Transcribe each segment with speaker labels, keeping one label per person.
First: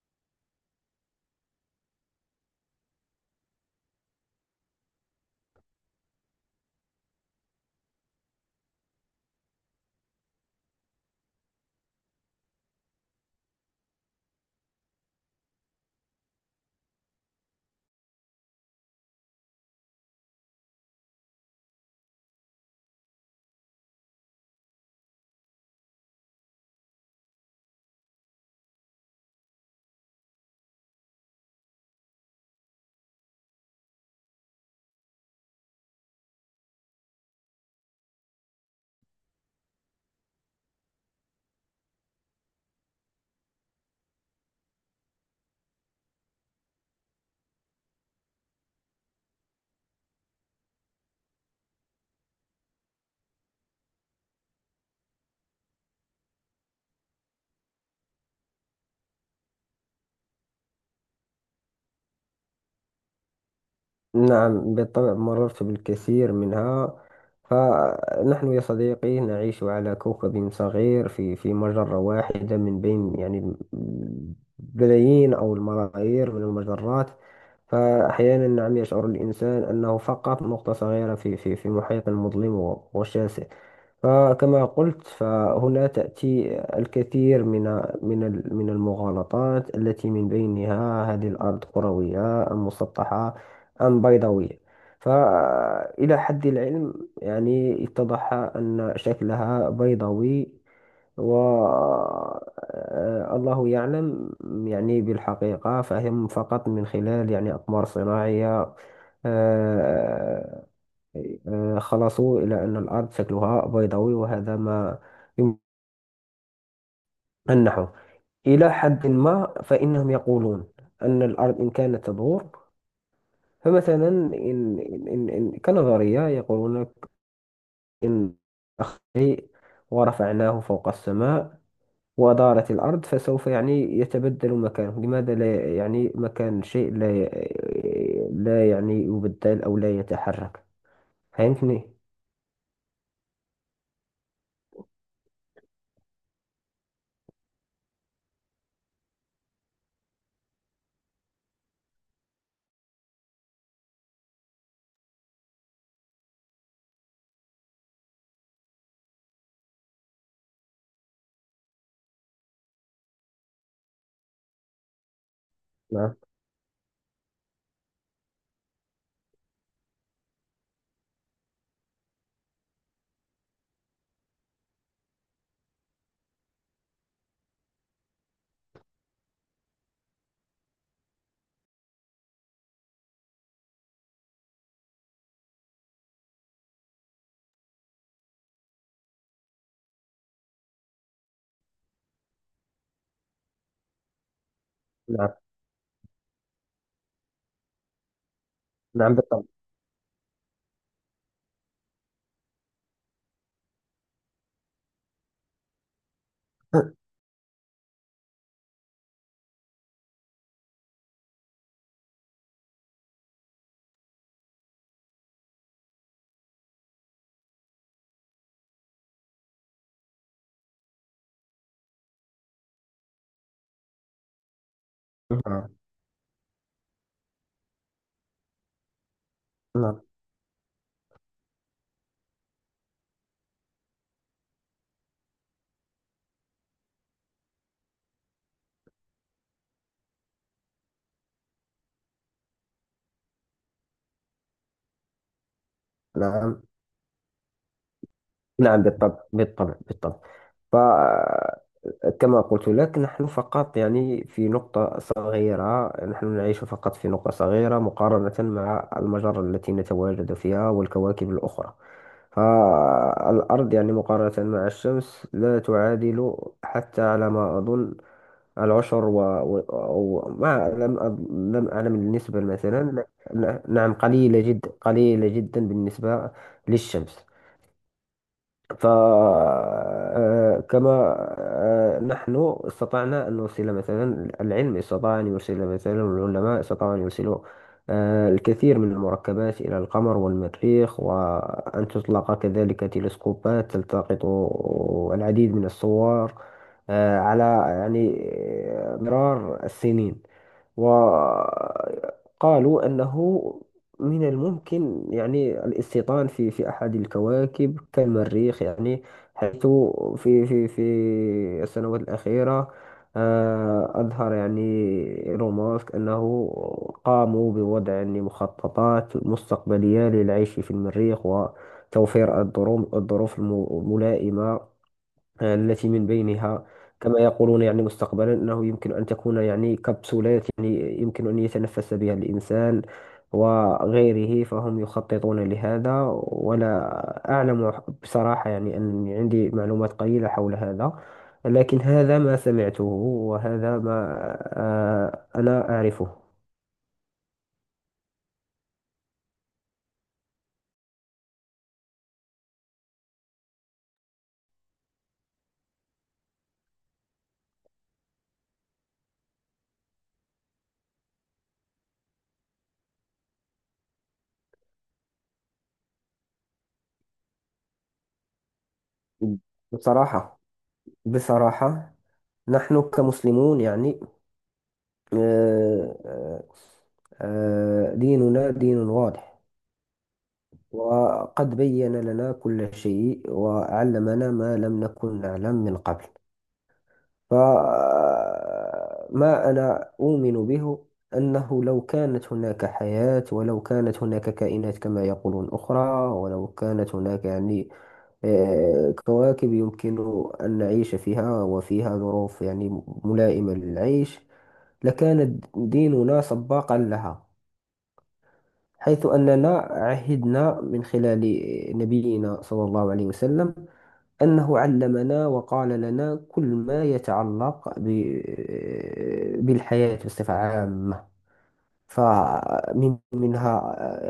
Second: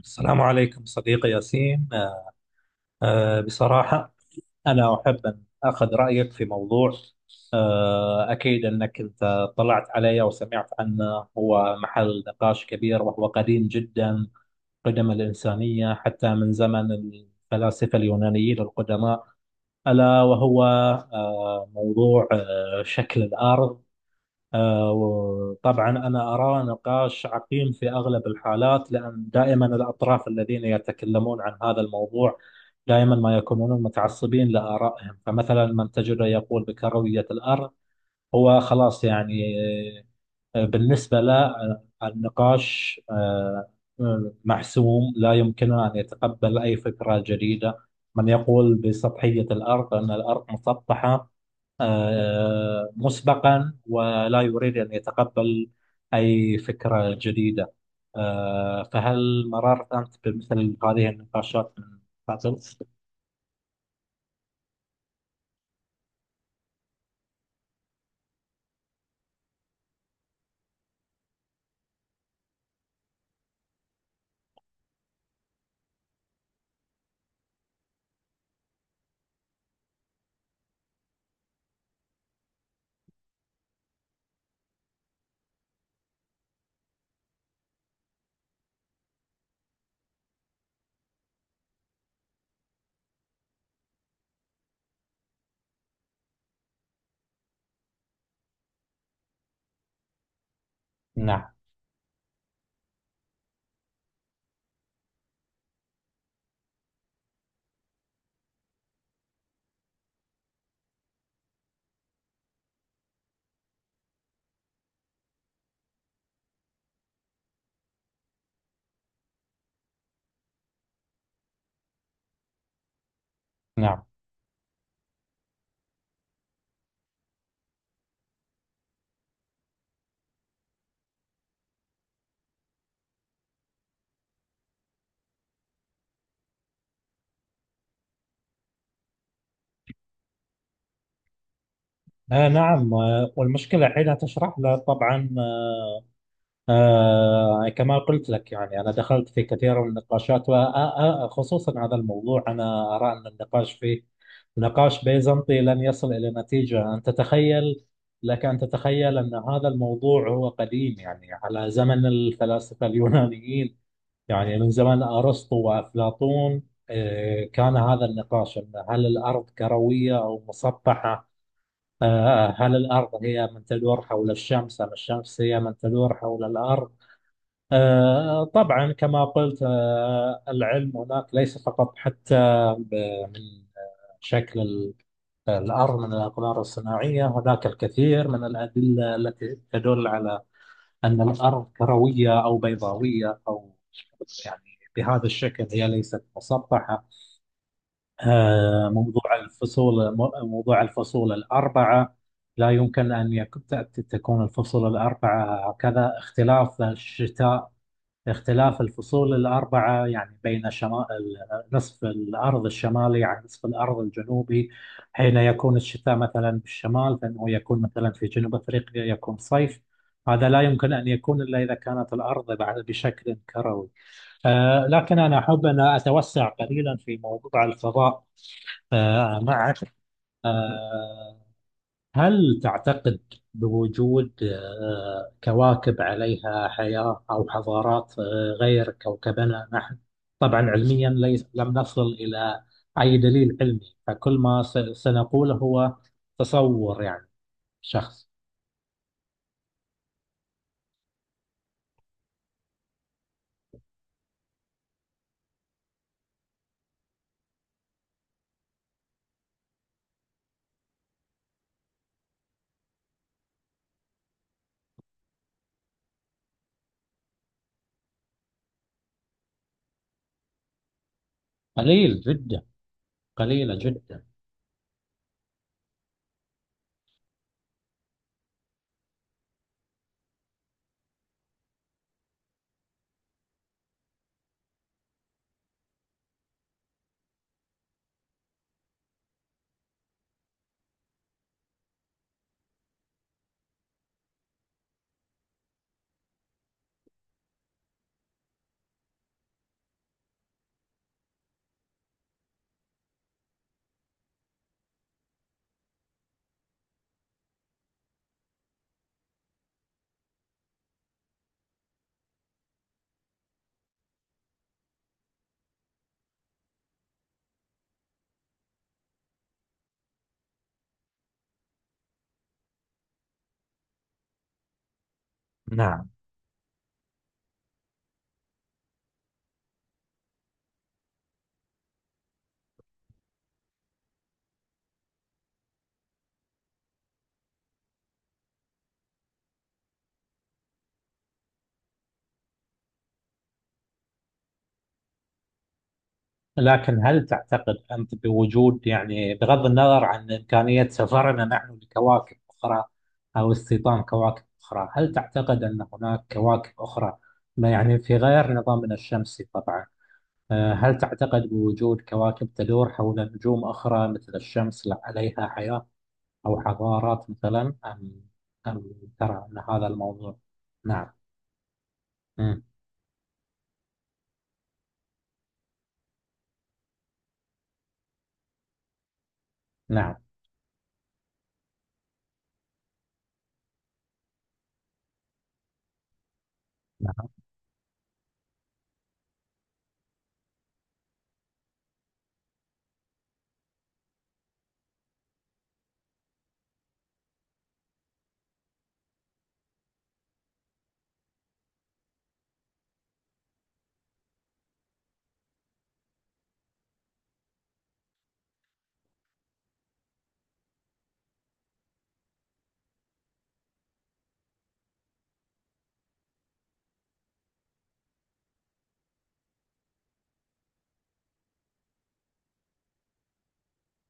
Speaker 1: السلام عليكم صديقي ياسين. بصراحة، أنا أحب أن أخذ رأيك في موضوع. أكيد أنك أنت طلعت عليه وسمعت عنه، هو محل نقاش كبير وهو قديم جدا قدم الإنسانية، حتى من زمن الفلاسفة اليونانيين القدماء، ألا وهو موضوع شكل الأرض. وطبعا أنا أراه نقاش عقيم في أغلب الحالات، لأن دائما الأطراف الذين يتكلمون عن هذا الموضوع دائما ما يكونون متعصبين لآرائهم. فمثلا من تجده يقول بكروية الأرض هو خلاص، يعني بالنسبة له النقاش محسوم، لا يمكنه أن يتقبل أي فكرة جديدة. من يقول بسطحية الأرض، أن الأرض مسطحة مسبقا، ولا يريد أن يتقبل أي فكرة جديدة. فهل مررت أنت بمثل هذه النقاشات من قبل؟
Speaker 2: نعم بالطبع مررت بالكثير منها. فنحن يا صديقي نعيش على كوكب صغير في مجرة واحدة من بين بلايين أو الملايير من المجرات. فأحيانا نعم يشعر الإنسان أنه فقط نقطة صغيرة في محيط مظلم وشاسع. فكما قلت، فهنا تأتي الكثير من المغالطات، التي من بينها هذه الأرض كروية أم مسطحة أم بيضاوية. فإلى حد العلم، اتضح أن شكلها بيضاوي. و
Speaker 1: نعم،
Speaker 2: الله يعلم. يعني بالحقيقة، فهم فقط من خلال أقمار صناعية آه، خلصوا إلى أن الأرض شكلها بيضاوي، وهذا ما يمنحه إلى حد ما. فإنهم يقولون أن الأرض إن كانت تدور،
Speaker 1: نعم.
Speaker 2: فمثلا كنظرية يقولون إن أخذ شيء ورفعناه فوق السماء ودارت الأرض، فسوف يتبدل مكانه. لماذا لا مكان الشيء لا لا يبدل أو لا يتحرك؟ فهمتني؟
Speaker 1: نعم. والمشكلة حينها تشرح له طبعا، كما قلت لك، يعني أنا دخلت في كثير من النقاشات، وخصوصا هذا الموضوع. أنا أرى أن النقاش فيه نقاش بيزنطي لن يصل إلى نتيجة. أن تتخيل، لك أن تتخيل أن هذا الموضوع هو قديم، يعني على زمن الفلاسفة اليونانيين، يعني من زمن أرسطو
Speaker 2: نعم،
Speaker 1: وأفلاطون. كان هذا النقاش، أن هل الأرض كروية أو مسطحة؟ هل الأرض هي من تدور حول الشمس، أم الشمس هي من تدور حول الأرض؟ طبعا كما قلت، العلم هناك ليس فقط حتى من شكل ال- الأرض من الأقمار الصناعية. هناك الكثير من الأدلة التي تدل على أن الأرض كروية أو بيضاوية، أو يعني بهذا
Speaker 2: نعم،
Speaker 1: الشكل، هي ليست مسطحة.
Speaker 2: نعم
Speaker 1: موضوع
Speaker 2: بالطبع.
Speaker 1: الفصول، موضوع الفصول الأربعة لا يمكن أن يكون، تكون الفصول الأربعة هكذا، اختلاف الشتاء، اختلاف الفصول الأربعة يعني بين شمال، نصف الأرض الشمالي عن نصف الأرض الجنوبي. حين يكون الشتاء مثلا في الشمال، فإنه يكون مثلا في جنوب أفريقيا يكون صيف. هذا لا يمكن أن يكون إلا إذا كانت الأرض بشكل كروي. لكن أنا أحب
Speaker 2: نعم،
Speaker 1: أن أتوسع قليلا في موضوع الفضاء. معك.
Speaker 2: نعم.
Speaker 1: آه، هل تعتقد بوجود كواكب عليها حياة أو حضارات غير كوكبنا نحن؟ طبعا علميا، ليس، لم نصل إلى أي دليل علمي. فكل ما سنقوله هو
Speaker 2: نعم،
Speaker 1: تصور، يعني شخص،
Speaker 2: نعم بالطبع، بالطبع، بالطبع. فكما قلت لك، نحن فقط في نقطة صغيرة، نحن نعيش فقط في نقطة صغيرة مقارنة مع المجرة التي نتواجد فيها والكواكب الأخرى. فالأرض مقارنة مع الشمس لا تعادل حتى على ما أظن العشر ما لم أعلم
Speaker 1: قليل
Speaker 2: النسبة
Speaker 1: جدا،
Speaker 2: مثلا.
Speaker 1: قليلة
Speaker 2: نعم،
Speaker 1: جدا.
Speaker 2: قليلة جدا، قليلة جدا بالنسبة للشمس. فكما نحن استطعنا أن نرسل، مثلا، العلم استطاع أن يرسل، مثلا، العلماء استطاعوا أن يرسلوا الكثير من المركبات إلى القمر والمريخ، وأن تطلق كذلك تلسكوبات تلتقط العديد من الصور على يعني مرار السنين. وقالوا أنه من الممكن الاستيطان في أحد الكواكب كالمريخ، يعني حيث في السنوات الأخيرة أظهر يعني إيلون ماسك أنه قاموا بوضع مخططات مستقبلية للعيش في المريخ، وتوفير الظروف الملائمة التي من
Speaker 1: نعم.
Speaker 2: بينها، كما يقولون، يعني مستقبلا، أنه يمكن أن تكون يعني كبسولات يعني يمكن أن يتنفس بها الإنسان وغيره. فهم يخططون لهذا، ولا أعلم بصراحة، يعني أن عندي معلومات قليلة حول هذا، لكن هذا ما سمعته وهذا ما أنا أعرفه.
Speaker 1: لكن هل تعتقد أنت بوجود، يعني بغض النظر عن إمكانية سفرنا نحن لكواكب أخرى أو استيطان كواكب أخرى، هل تعتقد أن هناك كواكب أخرى، ما يعني في غير نظامنا الشمسي طبعا، هل تعتقد بوجود كواكب تدور حول نجوم أخرى مثل الشمس، لا عليها حياة أو حضارات مثلا؟ أم ترى أن هذا الموضوع؟
Speaker 2: بصراحة،
Speaker 1: نعم.
Speaker 2: بصراحة،
Speaker 1: مم.
Speaker 2: نحن كمسلمون، يعني آه، آه، ديننا دين واضح،
Speaker 1: نعم،
Speaker 2: وقد بين لنا كل شيء وعلمنا ما لم نكن نعلم من قبل.
Speaker 1: نعم.
Speaker 2: فما أنا أؤمن به أنه لو كانت هناك حياة، ولو كانت هناك كائنات كما يقولون أخرى، ولو كانت هناك يعني كواكب يمكن أن نعيش فيها وفيها ظروف يعني ملائمة للعيش، لكان ديننا سباقا لها. حيث أننا عهدنا من خلال نبينا صلى الله عليه وسلم أنه علمنا وقال لنا كل ما يتعلق بالحياة بصفة عامة. فمن منها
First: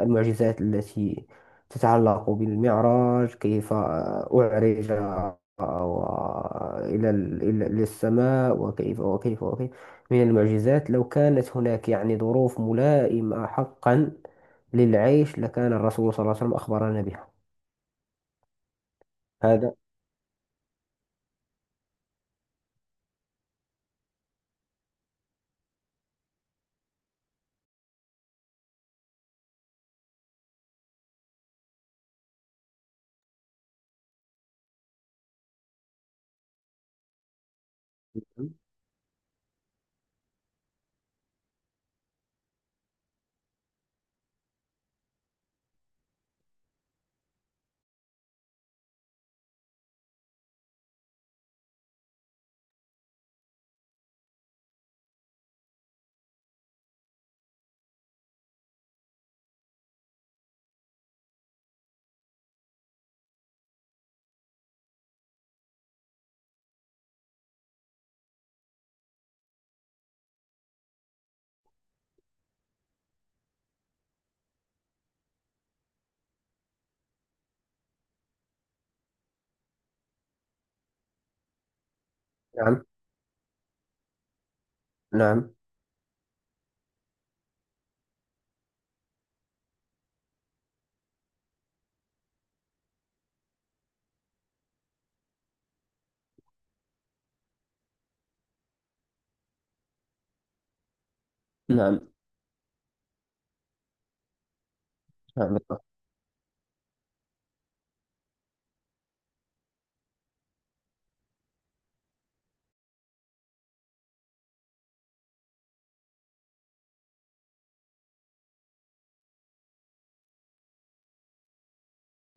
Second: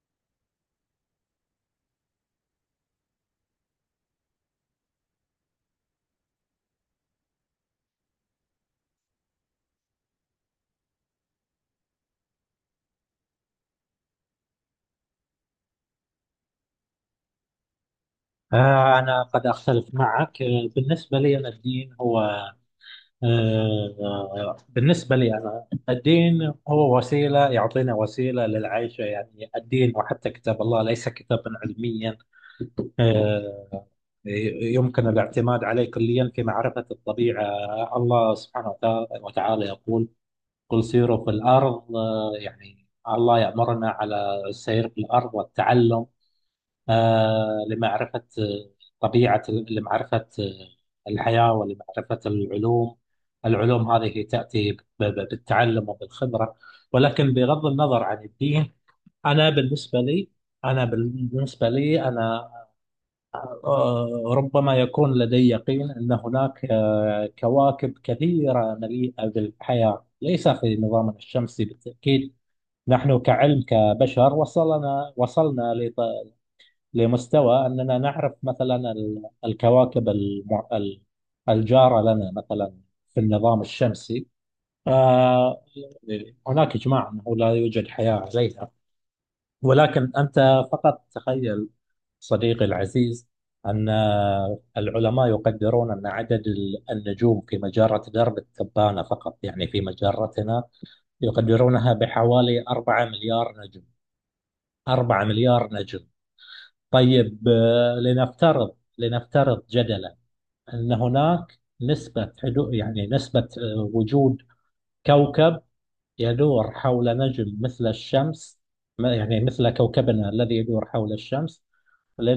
Speaker 2: المعجزات التي تتعلق بالمعراج، كيف أعرج إلى السماء، وكيف من المعجزات. لو كانت هناك يعني ظروف ملائمة حقا للعيش، لكان الرسول صلى الله عليه وسلم أخبرنا بها.
Speaker 1: أنا قد
Speaker 2: هذا.
Speaker 1: أختلف معك. بالنسبة لي أنا الدين هو وسيلة، يعطينا وسيلة للعيش. يعني الدين وحتى كتاب الله ليس كتابا علميا آه، يمكن الاعتماد عليه كليا في معرفة الطبيعة. الله سبحانه وتعالى يقول: قل سيروا في الأرض، يعني الله يأمرنا على السير في الأرض والتعلم لمعرفة طبيعة، لمعرفة الحياة، ولمعرفة العلوم. العلوم هذه تأتي بالتعلم وبالخبرة. ولكن بغض النظر عن الدين، أنا بالنسبة لي أنا بالنسبة لي أنا ربما يكون لدي يقين أن هناك كواكب كثيرة مليئة بالحياة، ليس في نظامنا الشمسي بالتأكيد. نحن كعلم كبشر وصلنا لمستوى أننا نعرف، مثلا الكواكب الجارة لنا، مثلا
Speaker 2: نعم،
Speaker 1: في النظام الشمسي.
Speaker 2: نعم،
Speaker 1: آه، هناك إجماع أنه لا يوجد حياة عليها. ولكن أنت فقط تخيل، صديقي العزيز، أن العلماء يقدرون أن عدد النجوم في مجرة درب التبانة فقط، يعني في مجرتنا، يقدرونها
Speaker 2: نعم،
Speaker 1: بحوالي 4 مليار نجم. 4
Speaker 2: نعم
Speaker 1: مليار
Speaker 2: بالطبع.
Speaker 1: نجم. طيب، لنفترض، جدلا أن هناك نسبة حدو، يعني نسبة وجود كوكب يدور حول نجم مثل الشمس، يعني مثل كوكبنا الذي يدور حول الشمس.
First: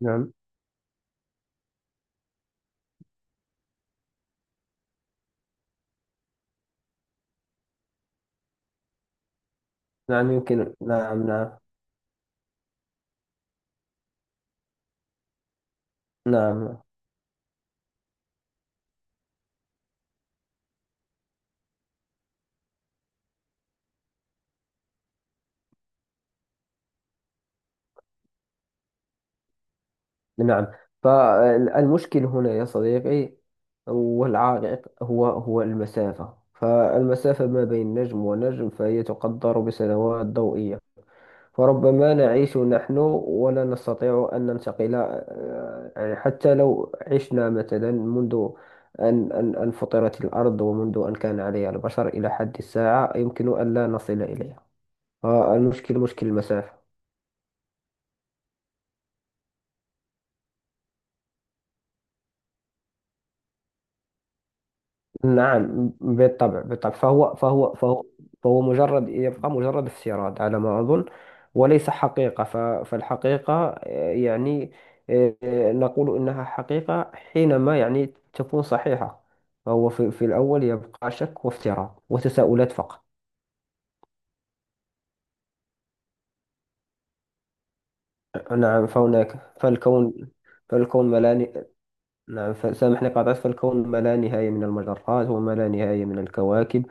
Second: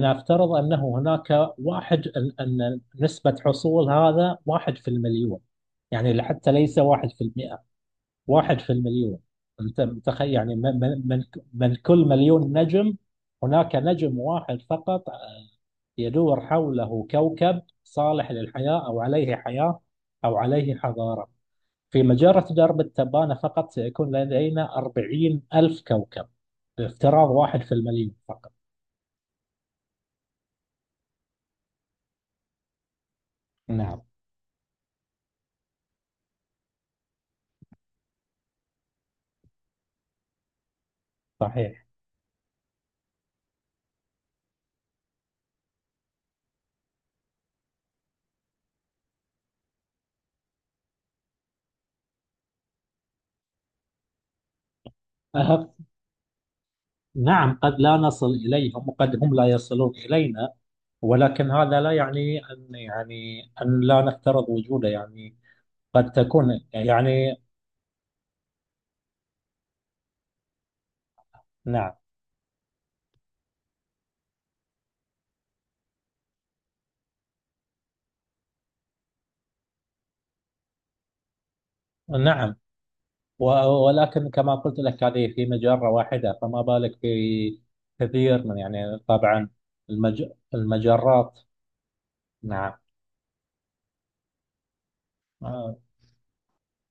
Speaker 2: نعم،
Speaker 1: أنه هناك واحد، أن نسبة حصول هذا واحد في المليون، يعني حتى ليس واحد في المئة، واحد في المليون. انت متخيل،
Speaker 2: نعم
Speaker 1: يعني
Speaker 2: يمكن،
Speaker 1: من, من, من
Speaker 2: نعم، نعم،
Speaker 1: من كل مليون نجم هناك نجم واحد فقط يدور
Speaker 2: نعم،
Speaker 1: حوله كوكب صالح للحياة، أو عليه حياة، أو عليه حضارة؟ في مجرة درب التبانة فقط سيكون لدينا 40,000 كوكب، بافتراض واحد في المليون فقط.
Speaker 2: نعم. فالمشكل هنا يا صديقي
Speaker 1: نعم،
Speaker 2: والعائق هو المسافة. فالمسافة ما بين نجم ونجم فهي تقدر بسنوات ضوئية.
Speaker 1: صحيح.
Speaker 2: فربما نعيش نحن ولا نستطيع أن ننتقل، يعني حتى لو عشنا مثلا منذ أن فطرت الأرض ومنذ أن كان عليها البشر إلى حد الساعة، يمكن أن لا نصل إليها.
Speaker 1: أه
Speaker 2: فالمشكل مشكل المسافة.
Speaker 1: نعم، قد لا نصل إليهم، وقد هم لا يصلون إلينا. ولكن هذا لا يعني أن، يعني أن لا نفترض وجوده، يعني
Speaker 2: نعم
Speaker 1: قد
Speaker 2: بالطبع،
Speaker 1: تكون
Speaker 2: بالطبع. فهو
Speaker 1: يعني.
Speaker 2: فهو فهو فهو مجرد، يبقى مجرد استيراد على ما أظن، وليس
Speaker 1: نعم،
Speaker 2: حقيقة. فالحقيقة يعني نقول إنها حقيقة حينما يعني تكون صحيحة. فهو في الأول يبقى شك وافتراء
Speaker 1: نعم.
Speaker 2: وتساؤلات فقط.
Speaker 1: و- ولكن كما قلت لك، هذه في مجرة واحدة، فما بالك في كثير من،
Speaker 2: نعم.
Speaker 1: يعني طبعا،
Speaker 2: فهناك،
Speaker 1: المج...
Speaker 2: فالكون، فالكون
Speaker 1: المجرات.
Speaker 2: ملاني. نعم،
Speaker 1: نعم.
Speaker 2: فسامحني قاطعت. فالكون ما لا نهاية من المجرات وما لا
Speaker 1: آه.
Speaker 2: نهاية من الكواكب.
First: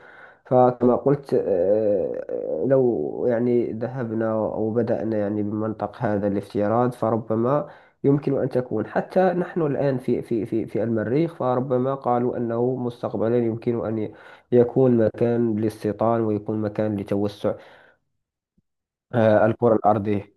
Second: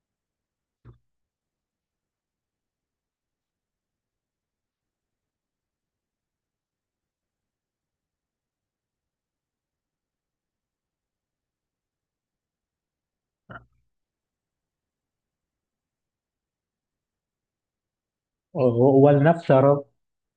Speaker 2: فكما قلت لو يعني ذهبنا أو بدأنا يعني بمنطق هذا الافتراض، فربما يمكن أن تكون حتى نحن الآن في المريخ. فربما قالوا أنه مستقبلا يمكن أن يكون مكان للاستيطان ويكون مكان لتوسع الكرة
Speaker 1: ولنفترض،
Speaker 2: الأرضية.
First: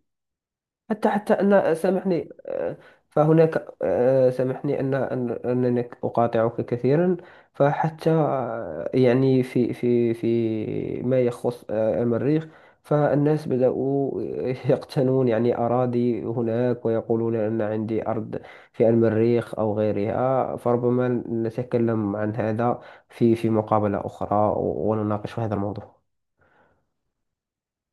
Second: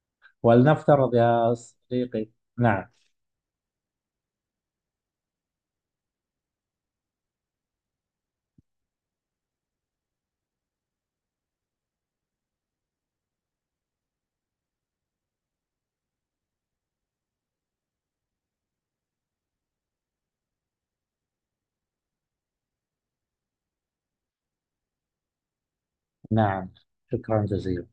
Speaker 2: حتى حتى
Speaker 1: يا
Speaker 2: أن
Speaker 1: صديقي.
Speaker 2: سامحني
Speaker 1: نعم.
Speaker 2: فهناك، سامحني أنني أقاطعك كثيرا. فحتى يعني في ما يخص المريخ، فالناس بدأوا يقتنون يعني أراضي هناك، ويقولون أن عندي أرض في المريخ أو غيرها. فربما نتكلم عن هذا في مقابلة أخرى، ونناقش هذا الموضوع.
Speaker 1: نعم، شكرا جزيلا.